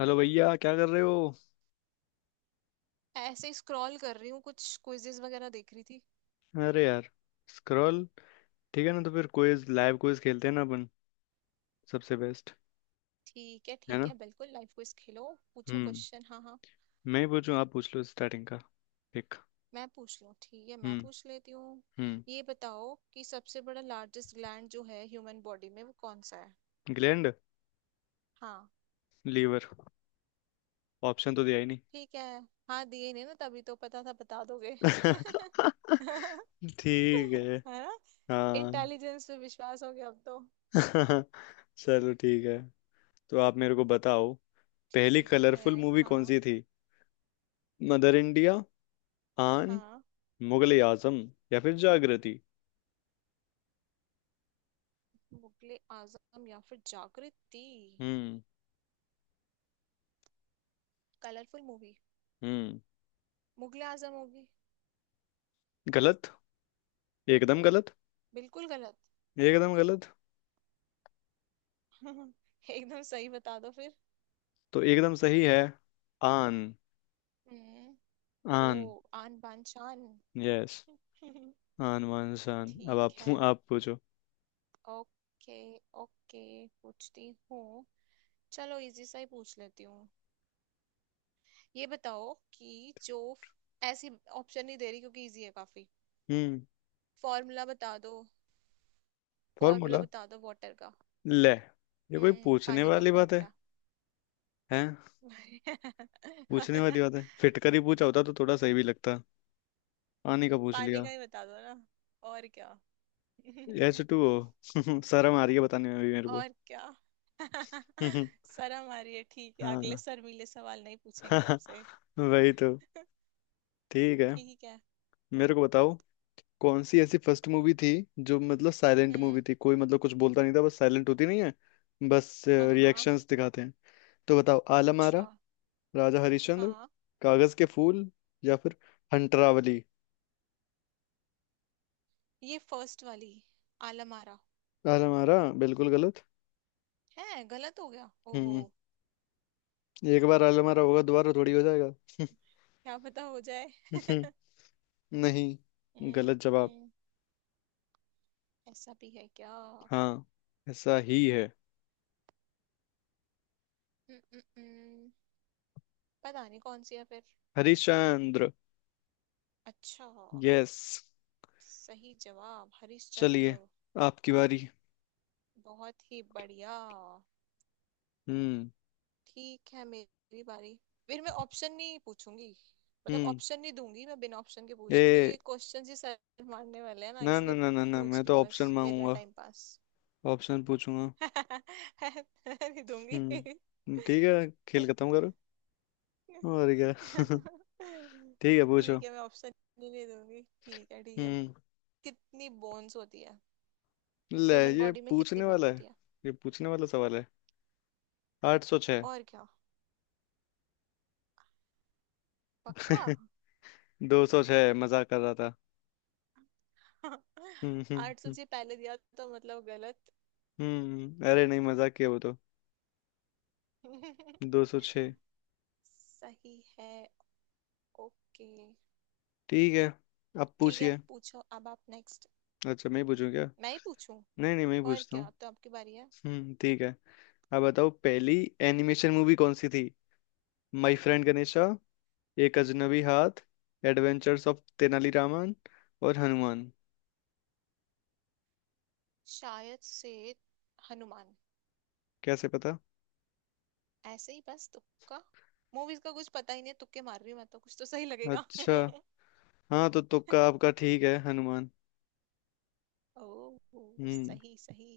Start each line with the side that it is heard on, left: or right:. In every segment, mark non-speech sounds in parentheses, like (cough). left: Hello भैया, क्या कर रहे हो।
right: ऐसे ही स्क्रॉल कर रही हूँ, कुछ क्विजेस वगैरह देख रही थी।
left: अरे यार, स्क्रॉल। ठीक है ना, तो फिर क्विज, लाइव क्विज खेलते हैं ना अपन। सबसे बेस्ट
right: ठीक है।
left: है
right: ठीक
left: ना।
right: है, बिल्कुल लाइफ क्विज खेलो। पूछो
left: हम्म।
right: क्वेश्चन। हाँ, हाँ।
left: मैं ही पूछूं, आप पूछ लो स्टार्टिंग का एक।
right: मैं पूछ लूँ? ठीक है, मैं
left: हम्म।
right: पूछ लेती हूँ।
left: हम्म।
right: ये बताओ कि सबसे बड़ा लार्जेस्ट ग्लैंड जो है ह्यूमन बॉडी में, वो कौन सा है?
left: ग्लैंड
right: हाँ।
left: लीवर। ऑप्शन तो दिया ही नहीं।
right: ठीक है। हाँ, दिए नहीं ना, तभी तो पता था बता दोगे। (laughs)
left: (laughs) ठीक है।
right: है ना।
left: हाँ।
right: इंटेलिजेंस पे विश्वास हो गया अब तो।
left: (laughs) चलो ठीक है। तो आप मेरे को बताओ, पहली
right: ठीक है।
left: कलरफुल मूवी कौन
right: हाँ,
left: सी थी। मदर इंडिया, आन,
right: हाँ।
left: मुगले आजम या फिर जागृति।
right: मुगले आजम या फिर जागृति।
left: हम्म।
right: Colourful movie.
left: हम्म।
right: मुगले आजम होगी।
left: गलत, एकदम गलत।
right: बिल्कुल गलत।
left: एकदम गलत।
right: (laughs) एकदम सही बता दो फिर।
left: तो एकदम सही है। आन।
right: हम्म। ओ।
left: आन।
right: आन बान शान।
left: यस।
right: (laughs)
left: आन मान शान। अब
right: ठीक
left: आप
right: है।
left: आप पूछो।
right: ओके। ओके। पूछती हूँ। चलो, इजी सा ही पूछ लेती हूँ। ये बताओ कि जो ऐसी, ऑप्शन नहीं दे रही क्योंकि इजी है काफी।
left: हम्म।
right: फॉर्मूला बता दो। Formula
left: formula?
right: बता दो वाटर का।
left: ले, ये कोई पूछने
right: पानी का
left: वाली बात है।
right: फॉर्मूला।
left: हैं? पूछने वाली बात
right: (laughs)
left: है, फिटकर ही पूछा होता तो थोड़ा सही भी लगता। आने का पूछ
right: पानी
left: लिया।
right: का ही बता दो ना। और क्या। (laughs)
left: H2O। (laughs) शर्म आ रही है बताने में भी मेरे को।
right: और क्या। (laughs)
left: (laughs)
right: शर्म आ रही है, ठीक है, अगले
left: हाँ।
right: शर्मीले सवाल नहीं पूछेंगे
left: (laughs)
right: आपसे।
left: वही तो।
right: (laughs)
left: ठीक है,
right: ठीक है।
left: मेरे को बताओ। कौन सी ऐसी फर्स्ट मूवी थी जो मतलब साइलेंट मूवी
right: हम्म।
left: थी, कोई मतलब कुछ बोलता नहीं था, बस साइलेंट होती नहीं है, बस
right: हाँ, हाँ।
left: रिएक्शंस दिखाते हैं। तो बताओ, आलम आरा,
right: अच्छा।
left: राजा हरिश्चंद्र,
right: हाँ।
left: कागज के फूल या फिर हंटरावली।
right: ये फर्स्ट वाली। आलमारा।
left: आलम आरा बिल्कुल गलत।
right: है? गलत हो गया। ओहो।
left: हम्म। एक बार आलम आरा होगा, दोबारा थोड़ी हो जाएगा।
right: क्या पता हो जाए।
left: (laughs) नहीं,
right: हम्म।
left: गलत जवाब।
right: हम्म। ऐसा भी है क्या? हम्म।
left: हाँ, ऐसा ही है।
right: हम्म। हम्म। पता नहीं कौन सी है फिर।
left: हरिश्चंद्र।
right: अच्छा।
left: यस।
right: सही जवाब
left: चलिए
right: हरिश्चंद्र।
left: आपकी बारी।
right: बहुत ही बढ़िया।
left: हम्म।
right: ठीक है, मेरी बारी। फिर मैं ऑप्शन नहीं पूछूंगी, मतलब
left: हम्म।
right: ऑप्शन नहीं दूंगी। मैं बिना ऑप्शन के पूछ रही हूँ
left: ए,
right: क्योंकि क्वेश्चन ही सर मारने वाले हैं ना,
left: ना ना
right: इसलिए
left: ना ना ना,
right: पूछ
left: मैं
right: रही
left: तो
right: हूँ, बस
left: ऑप्शन
right: वेला
left: मांगूंगा,
right: टाइम पास।
left: ऑप्शन पूछूंगा।
right: (laughs) नहीं दूंगी।
left: ठीक है, खेल खत्म
right: (laughs)
left: करो, और क्या। (laughs) ठीक है, पूछो।
right: ठीक है, मैं ऑप्शन ही नहीं दूंगी। ठीक है। ठीक है।
left: हम्म।
right: कितनी बोन्स होती है?
left: ले,
right: ह्यूमन
left: ये
right: बॉडी में कितनी
left: पूछने
right: बोन
left: वाला है।
right: होती है?
left: ये पूछने वाला सवाल है। 806।
right: और क्या। पक्का?
left: (laughs) 206, मजाक कर रहा था।
right: (laughs) 800
left: हम्म।
right: जी पहले दिया, तो मतलब गलत।
left: अरे नहीं मजाक किया वो तो।
right: (laughs)
left: 206।
right: सही है। ओके।
left: ठीक है, अब
right: ठीक है,
left: पूछिए।
right: पूछो अब आप। नेक्स्ट।
left: अच्छा, मैं ही पूछूं क्या।
right: मैं ही पूछूं?
left: नहीं नहीं मैं ही
right: और
left: पूछता
right: क्या,
left: हूँ।
right: अब तो आपकी बारी है।
left: ठीक है। अब बताओ, पहली एनिमेशन मूवी कौन सी थी। माई फ्रेंड गणेशा, एक अजनबी हाथ, एडवेंचर्स ऑफ तेनालीरामन और हनुमान।
right: शायद से हनुमान।
left: कैसे पता?
right: ऐसे ही बस तुक्का। मूवीज का कुछ पता ही नहीं है, तुक्के मार रही हूं मैं तो कुछ तो सही लगेगा।
left: अच्छा।
right: (laughs)
left: हाँ तो तुक्का आपका ठीक है, हनुमान।
right: ओ।
left: हम्म।
right: सही, सही।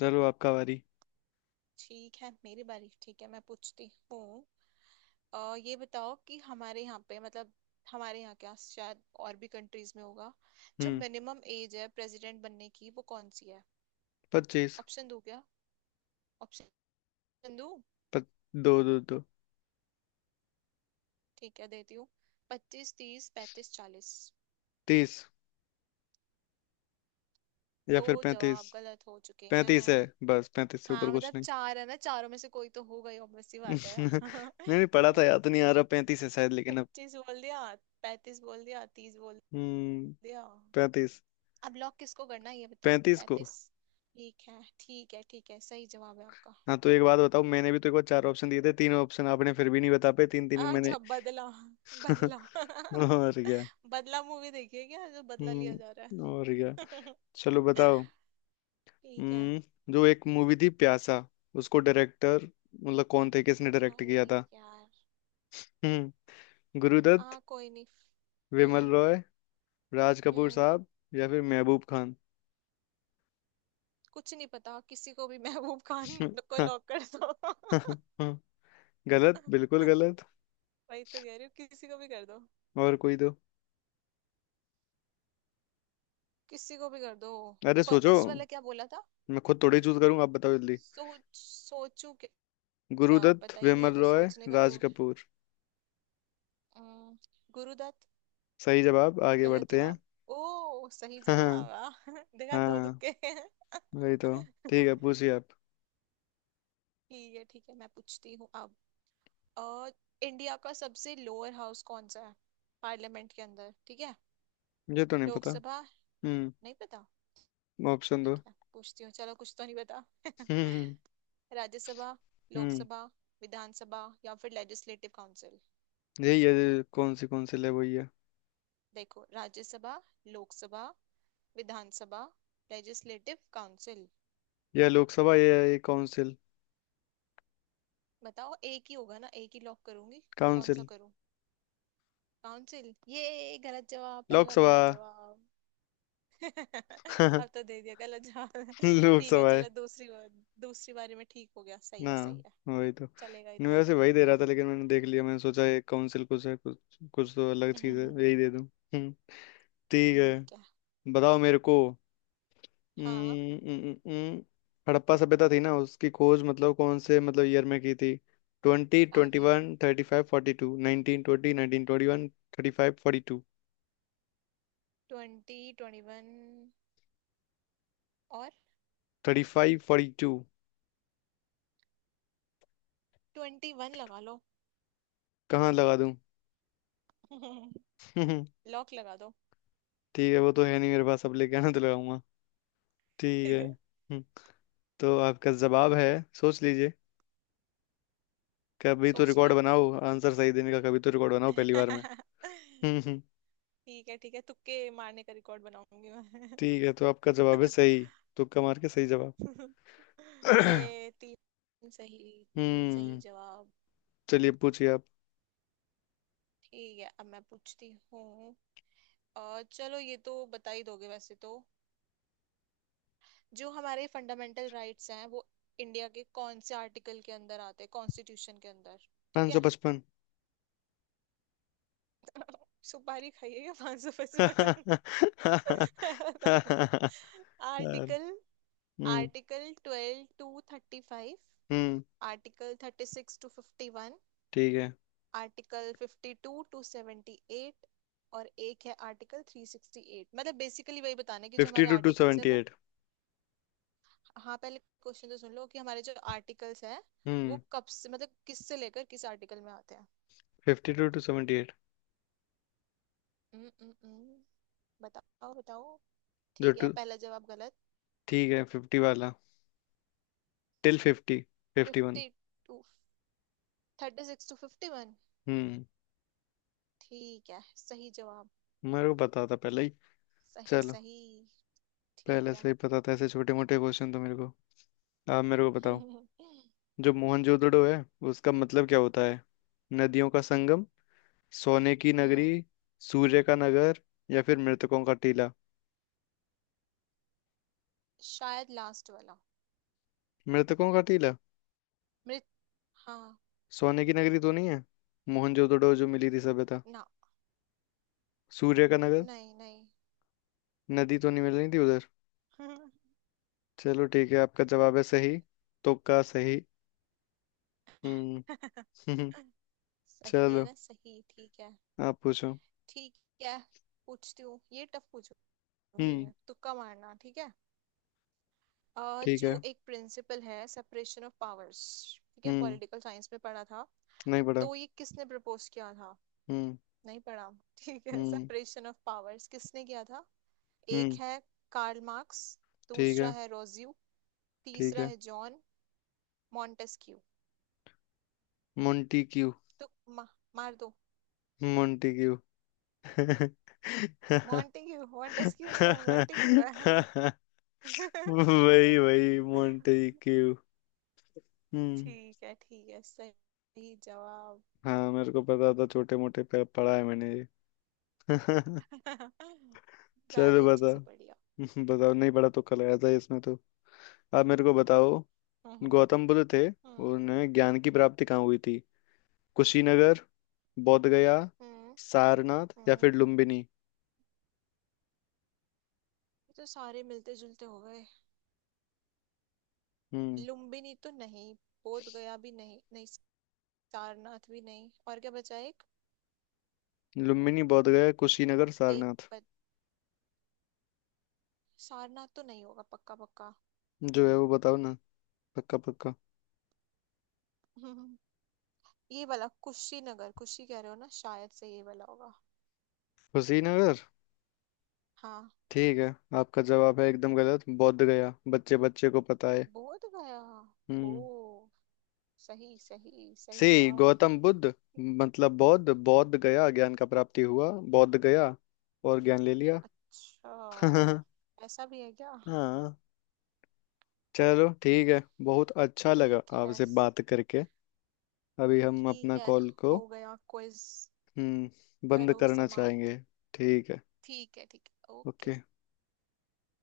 left: चलो आपका बारी।
right: ठीक है, मेरी बारी। ठीक है, मैं पूछती हूँ। ये बताओ कि हमारे यहाँ पे मतलब, हमारे यहाँ क्या, शायद और भी कंट्रीज में होगा, जो
left: हम्म।
right: मिनिमम एज है प्रेसिडेंट बनने की, वो कौन सी है?
left: 25।
right: ऑप्शन दो क्या? ऑप्शन दो।
left: पच, दो दो दो।
right: ठीक है, देती हूँ। 25, 30, 35, 40।
left: 30 या
right: दो
left: फिर 35।
right: जवाब गलत हो चुके
left: 35 है,
right: हैं।
left: बस 35 से ऊपर
right: हाँ,
left: कुछ
right: मतलब
left: नहीं।
right: चार है ना, चारों में से कोई तो होगा ही obvious सी
left: (laughs)
right: बात है।
left: नहीं नहीं, पढ़ा था,
right: (laughs)
left: याद तो नहीं आ रहा, 35 है शायद, लेकिन अब।
right: 25 बोल दिया, 35 बोल दिया, 30 बोल
left: हम्म।
right: दिया।
left: 35।
right: अब लॉक किसको करना है, ये बताओ।
left: पैंतीस को।
right: 35? ठीक है, ठीक है, ठीक है, सही जवाब है आपका।
left: हाँ तो एक बात बताओ, मैंने भी तो एक बार 4 ऑप्शन दिए थे, 3 ऑप्शन आपने फिर भी नहीं बता पाए, तीन तीन मैंने।
right: अच्छा, बदला। बदला।
left: (laughs) और क्या।
right: (laughs) बदला मूवी देखिए क्या, जो बदला लिया जा रहा
left: और क्या।
right: है।
left: चलो बताओ।
right: (laughs) ठीक है।
left: हम्म। जो एक मूवी थी प्यासा, उसको डायरेक्टर मतलब कौन थे, किसने डायरेक्ट
right: अरे
left: किया था।
right: यार।
left: हम्म। गुरुदत्त,
right: हाँ, कोई नहीं।
left: विमल
right: हम्म।
left: रॉय, राज कपूर
right: हम्म।
left: साहब या फिर महबूब खान।
right: कुछ नहीं पता किसी को भी। (laughs) महबूब खान को
left: (laughs)
right: लॉक कर दो।
left: गलत, बिल्कुल
right: (laughs)
left: गलत।
right: वही तो कह रही हूँ, किसी को भी कर दो।
left: और कोई दो।
right: किसी को भी कर दो।
left: अरे सोचो।
right: फर्स्ट वाला क्या बोला था?
left: मैं खुद थोड़ी चूज करूँ, आप बताओ जल्दी।
right: सोच, सोचू। क्या,
left: गुरुदत्त,
right: पता ही नहीं है
left: विमल
right: तो
left: रॉय,
right: सोचने का तो।
left: राज कपूर।
right: अम, गुरुदत्त।
left: सही जवाब, आगे
right: गलत
left: बढ़ते हैं।
right: जवाब। ओ सही
left: (laughs) हाँ।
right: जवाब। वाह। (laughs) देखा, दो
left: हाँ।
right: तुक्के। (laughs)
left: वही तो। ठीक है पूछिए आप।
right: ठीक है। ठीक है, मैं पूछती हूँ अब। अ, इंडिया का सबसे लोअर हाउस कौन सा है, पार्लियामेंट के अंदर? ठीक है।
left: मुझे तो नहीं पता।
right: लोकसभा।
left: हम्म।
right: नहीं पता?
left: ऑप्शन दो।
right: ठीक है, पूछती हूँ। चलो, कुछ तो नहीं पता।
left: हम्म।
right: (laughs) राज्यसभा,
left: हम्म।
right: लोकसभा, विधानसभा या फिर लेजिस्लेटिव काउंसिल।
left: यही है, कौन सी कौंसिल है, वही है।
right: देखो, राज्यसभा, लोकसभा, विधानसभा, लेजिस्लेटिव काउंसिल।
left: यह लोकसभा, ये है ये काउंसिल।
right: बताओ, एक ही होगा ना, एक ही लॉक करूंगी। कौन सा
left: काउंसिल।
right: करूं? काउंसिल? ये गलत जवाब, पहला
left: लोकसभा।
right: गलत जवाब। (laughs)
left: (laughs)
right: अब तो दे दिया गलत जवाब। (laughs) ठीक है,
left: लोकसभा है
right: चलो दूसरी बार। दूसरी बारी में ठीक हो गया। सही
left: ना,
right: है, सही है।
left: वही तो,
right: चलेगा
left: नहीं,
right: इतना
left: वैसे
right: तो।
left: वही दे रहा था लेकिन मैंने देख लिया, मैंने सोचा ये काउंसिल कुछ है, कुछ कुछ तो अलग चीज है, यही
right: (laughs)
left: दे दूं। हम्म ठीक
right: ठीक है।
left: है। बताओ मेरे को।
right: हाँ।
left: हम्म। हड़प्पा सभ्यता थी ना, उसकी खोज मतलब कौन से मतलब ईयर में की थी। ट्वेंटी ट्वेंटी
right: अरे,
left: one thirty five forty to, 1920, 1921 thirty five.
right: 2021। और
left: थर्टी फाइव फोर्टी टू।
right: 21 लगा लो।
left: कहाँ लगा दूँ?
right: (laughs)
left: (laughs)
right: लॉक लगा दो।
left: ठीक है वो तो है नहीं मेरे पास, अब लेके आना तो लगाऊंगा। ठीक है।
right: (laughs)
left: हम्म। तो आपका जवाब है, सोच लीजिए। कभी तो
right: सोच
left: रिकॉर्ड
right: लिया।
left: बनाओ आंसर सही देने का, कभी तो रिकॉर्ड बनाओ पहली बार में।
right: (laughs)
left: हम्म।
right: ठीक है, ठीक है, तुक्के मारने का रिकॉर्ड बनाऊंगी मैं।
left: ठीक है, तो आपका जवाब है सही।
right: (laughs)
left: तुक्का मार के सही जवाब। (coughs)
right: ये
left: (clears throat)
right: तीन सही, तीन सही
left: हम्म।
right: जवाब।
left: चलिए पूछिए आप।
right: ठीक है, अब मैं पूछती हूँ। चलो, ये तो बता ही दोगे वैसे तो। जो हमारे फंडामेंटल राइट्स हैं, वो इंडिया के कौन से आर्टिकल के अंदर आते हैं, कॉन्स्टिट्यूशन के अंदर? ठीक
left: पाँच सौ
right: है,
left: पचपन
right: सुपारी खाइएगा, 555
left: (laughs) यार।
right: Article.
left: Hmm.
right: Article 12 to 35,
left: hmm
right: article 36 to 51,
left: ठीक है।
right: आर्टिकल 52 टू 78, और एक है आर्टिकल 368। मतलब बेसिकली वही बताना है कि जो
left: फिफ्टी
right: हमारे
left: टू टू
right: आर्टिकल्स है
left: सेवेंटी
right: वो।
left: एट
right: हाँ, पहले क्वेश्चन तो सुन लो, कि हमारे जो आर्टिकल्स है
left: हम्म।
right: वो कब से, मतलब किस से लेकर किस आर्टिकल में आते हैं।
left: 52 to 78।
right: हम्म। हम्म। हम्म। बताओ, बताओ।
left: जो
right: ठीक है,
left: टू,
right: पहला जवाब गलत।
left: ठीक है, फिफ्टी वाला, till fifty, 51।
right: 52, 36 to fifty one.
left: हम्म।
right: ठीक है, सही जवाब।
left: मेरे को पता था पहले ही।
right: सही,
left: चलो।
right: सही। ठीक
left: पहले से
right: है।
left: ही पता था, ऐसे छोटे मोटे क्वेश्चन तो मेरे को। आप मेरे को बताओ,
right: (laughs)
left: जो मोहनजोदड़ो है, उसका मतलब क्या होता है। नदियों का संगम, सोने की नगरी,
right: हम्म
left: सूर्य का नगर या फिर मृतकों का टीला।
right: शायद लास्ट वाला।
left: मृतकों का टीला?
right: मृत। हाँ।
left: सोने की नगरी तो नहीं है, मोहनजोदड़ो जो मिली थी सभ्यता।
right: ना।
left: सूर्य का नगर,
right: नहीं, नहीं।
left: नदी तो नहीं मिल रही थी उधर।
right: (laughs)
left: चलो ठीक है, आपका जवाब है सही। तुक्का सही। हम्म। (laughs)
right: सही है
left: चलो,
right: ना, सही। ठीक है।
left: आप पूछो।
right: ठीक है, पूछती हूँ। ये टफ पूछूंगी,
left: हम्म
right: ये तुक्का मारना ठीक है।
left: ठीक
right: जो
left: है।
right: एक प्रिंसिपल है, सेपरेशन ऑफ पावर्स। ठीक है,
left: हम्म।
right: पॉलिटिकल साइंस में पढ़ा था।
left: नहीं पढ़ा।
right: तो ये किसने प्रपोज किया था?
left: हम्म।
right: नहीं पढ़ा? (laughs) ठीक है,
left: हम्म।
right: सेपरेशन ऑफ पावर्स किसने किया था? एक
left: हम्म
right: है कार्ल मार्क्स,
left: ठीक
right: दूसरा
left: है।
right: है रोज्यू,
left: ठीक
right: तीसरा
left: है
right: है जॉन मॉन्टेस्क्यू।
left: Montesquieu.
right: तो मा, मार दो
left: मोंटी क्यू।
right: मॉन्टेग्यू। मॉन्टेस्क्यू नहीं है, मॉन्टेग्यू है। (laughs)
left: वही वही, मोंटी क्यू। हम्म।
right: ठीक है, ठीक है, सही जवाब।
left: हाँ मेरे को पता था, छोटे मोटे पे पढ़ा है मैंने ये। (laughs)
right: (laughs)
left: चलो
right: ज्यादा अच्छे
left: बताओ।
right: से पढ़िया।
left: बताओ, नहीं पढ़ा तो, कल आया था इसमें तो। आप मेरे को बताओ।
right: हम्म।
left: गौतम
right: (laughs)
left: बुद्ध थे,
right: हम्म,
left: उन्हें ज्ञान की प्राप्ति कहाँ हुई थी। कुशीनगर, बोध गया,
right: हम्म,
left: सारनाथ या
right: हम्म।
left: फिर लुम्बिनी।
right: ये तो सारे मिलते जुलते हो गए।
left: हम्म।
right: लुम्बिनी तो नहीं। बोध गया भी नहीं, नहीं। सारनाथ भी नहीं। और क्या बचा? एक,
left: लुम्बिनी, बोध गया, कुशीनगर,
right: एक।
left: सारनाथ।
right: सारनाथ तो नहीं होगा पक्का, पक्का।
left: जो है वो बताओ ना। पक्का पक्का?
right: (laughs) ये वाला कुशीनगर। कुशी कह रहे हो ना, शायद से ये वाला होगा।
left: कुशीनगर?
right: हाँ।
left: ठीक है, आपका जवाब है एकदम गलत, बोध गया, बच्चे बच्चे को पता है।
right: बोध गया?
left: हम्म।
right: ओ सही, सही, सही
left: सी
right: जवाब।
left: गौतम बुद्ध, मतलब बौद्ध, बौद्ध गया ज्ञान का प्राप्ति हुआ, बौद्ध गया और ज्ञान ले लिया। (laughs)
right: अच्छा,
left: हाँ।
right: ऐसा भी है क्या?
left: चलो ठीक है, बहुत अच्छा लगा
right: ठीक है।
left: आपसे बात करके। अभी हम
right: ठीक
left: अपना
right: है,
left: कॉल को,
right: हो गया क्विज।
left: हम्म, बंद
right: करो
left: करना
right: समाप्त।
left: चाहेंगे। ठीक है।
right: ठीक है। ठीक है। ओके।
left: ओके।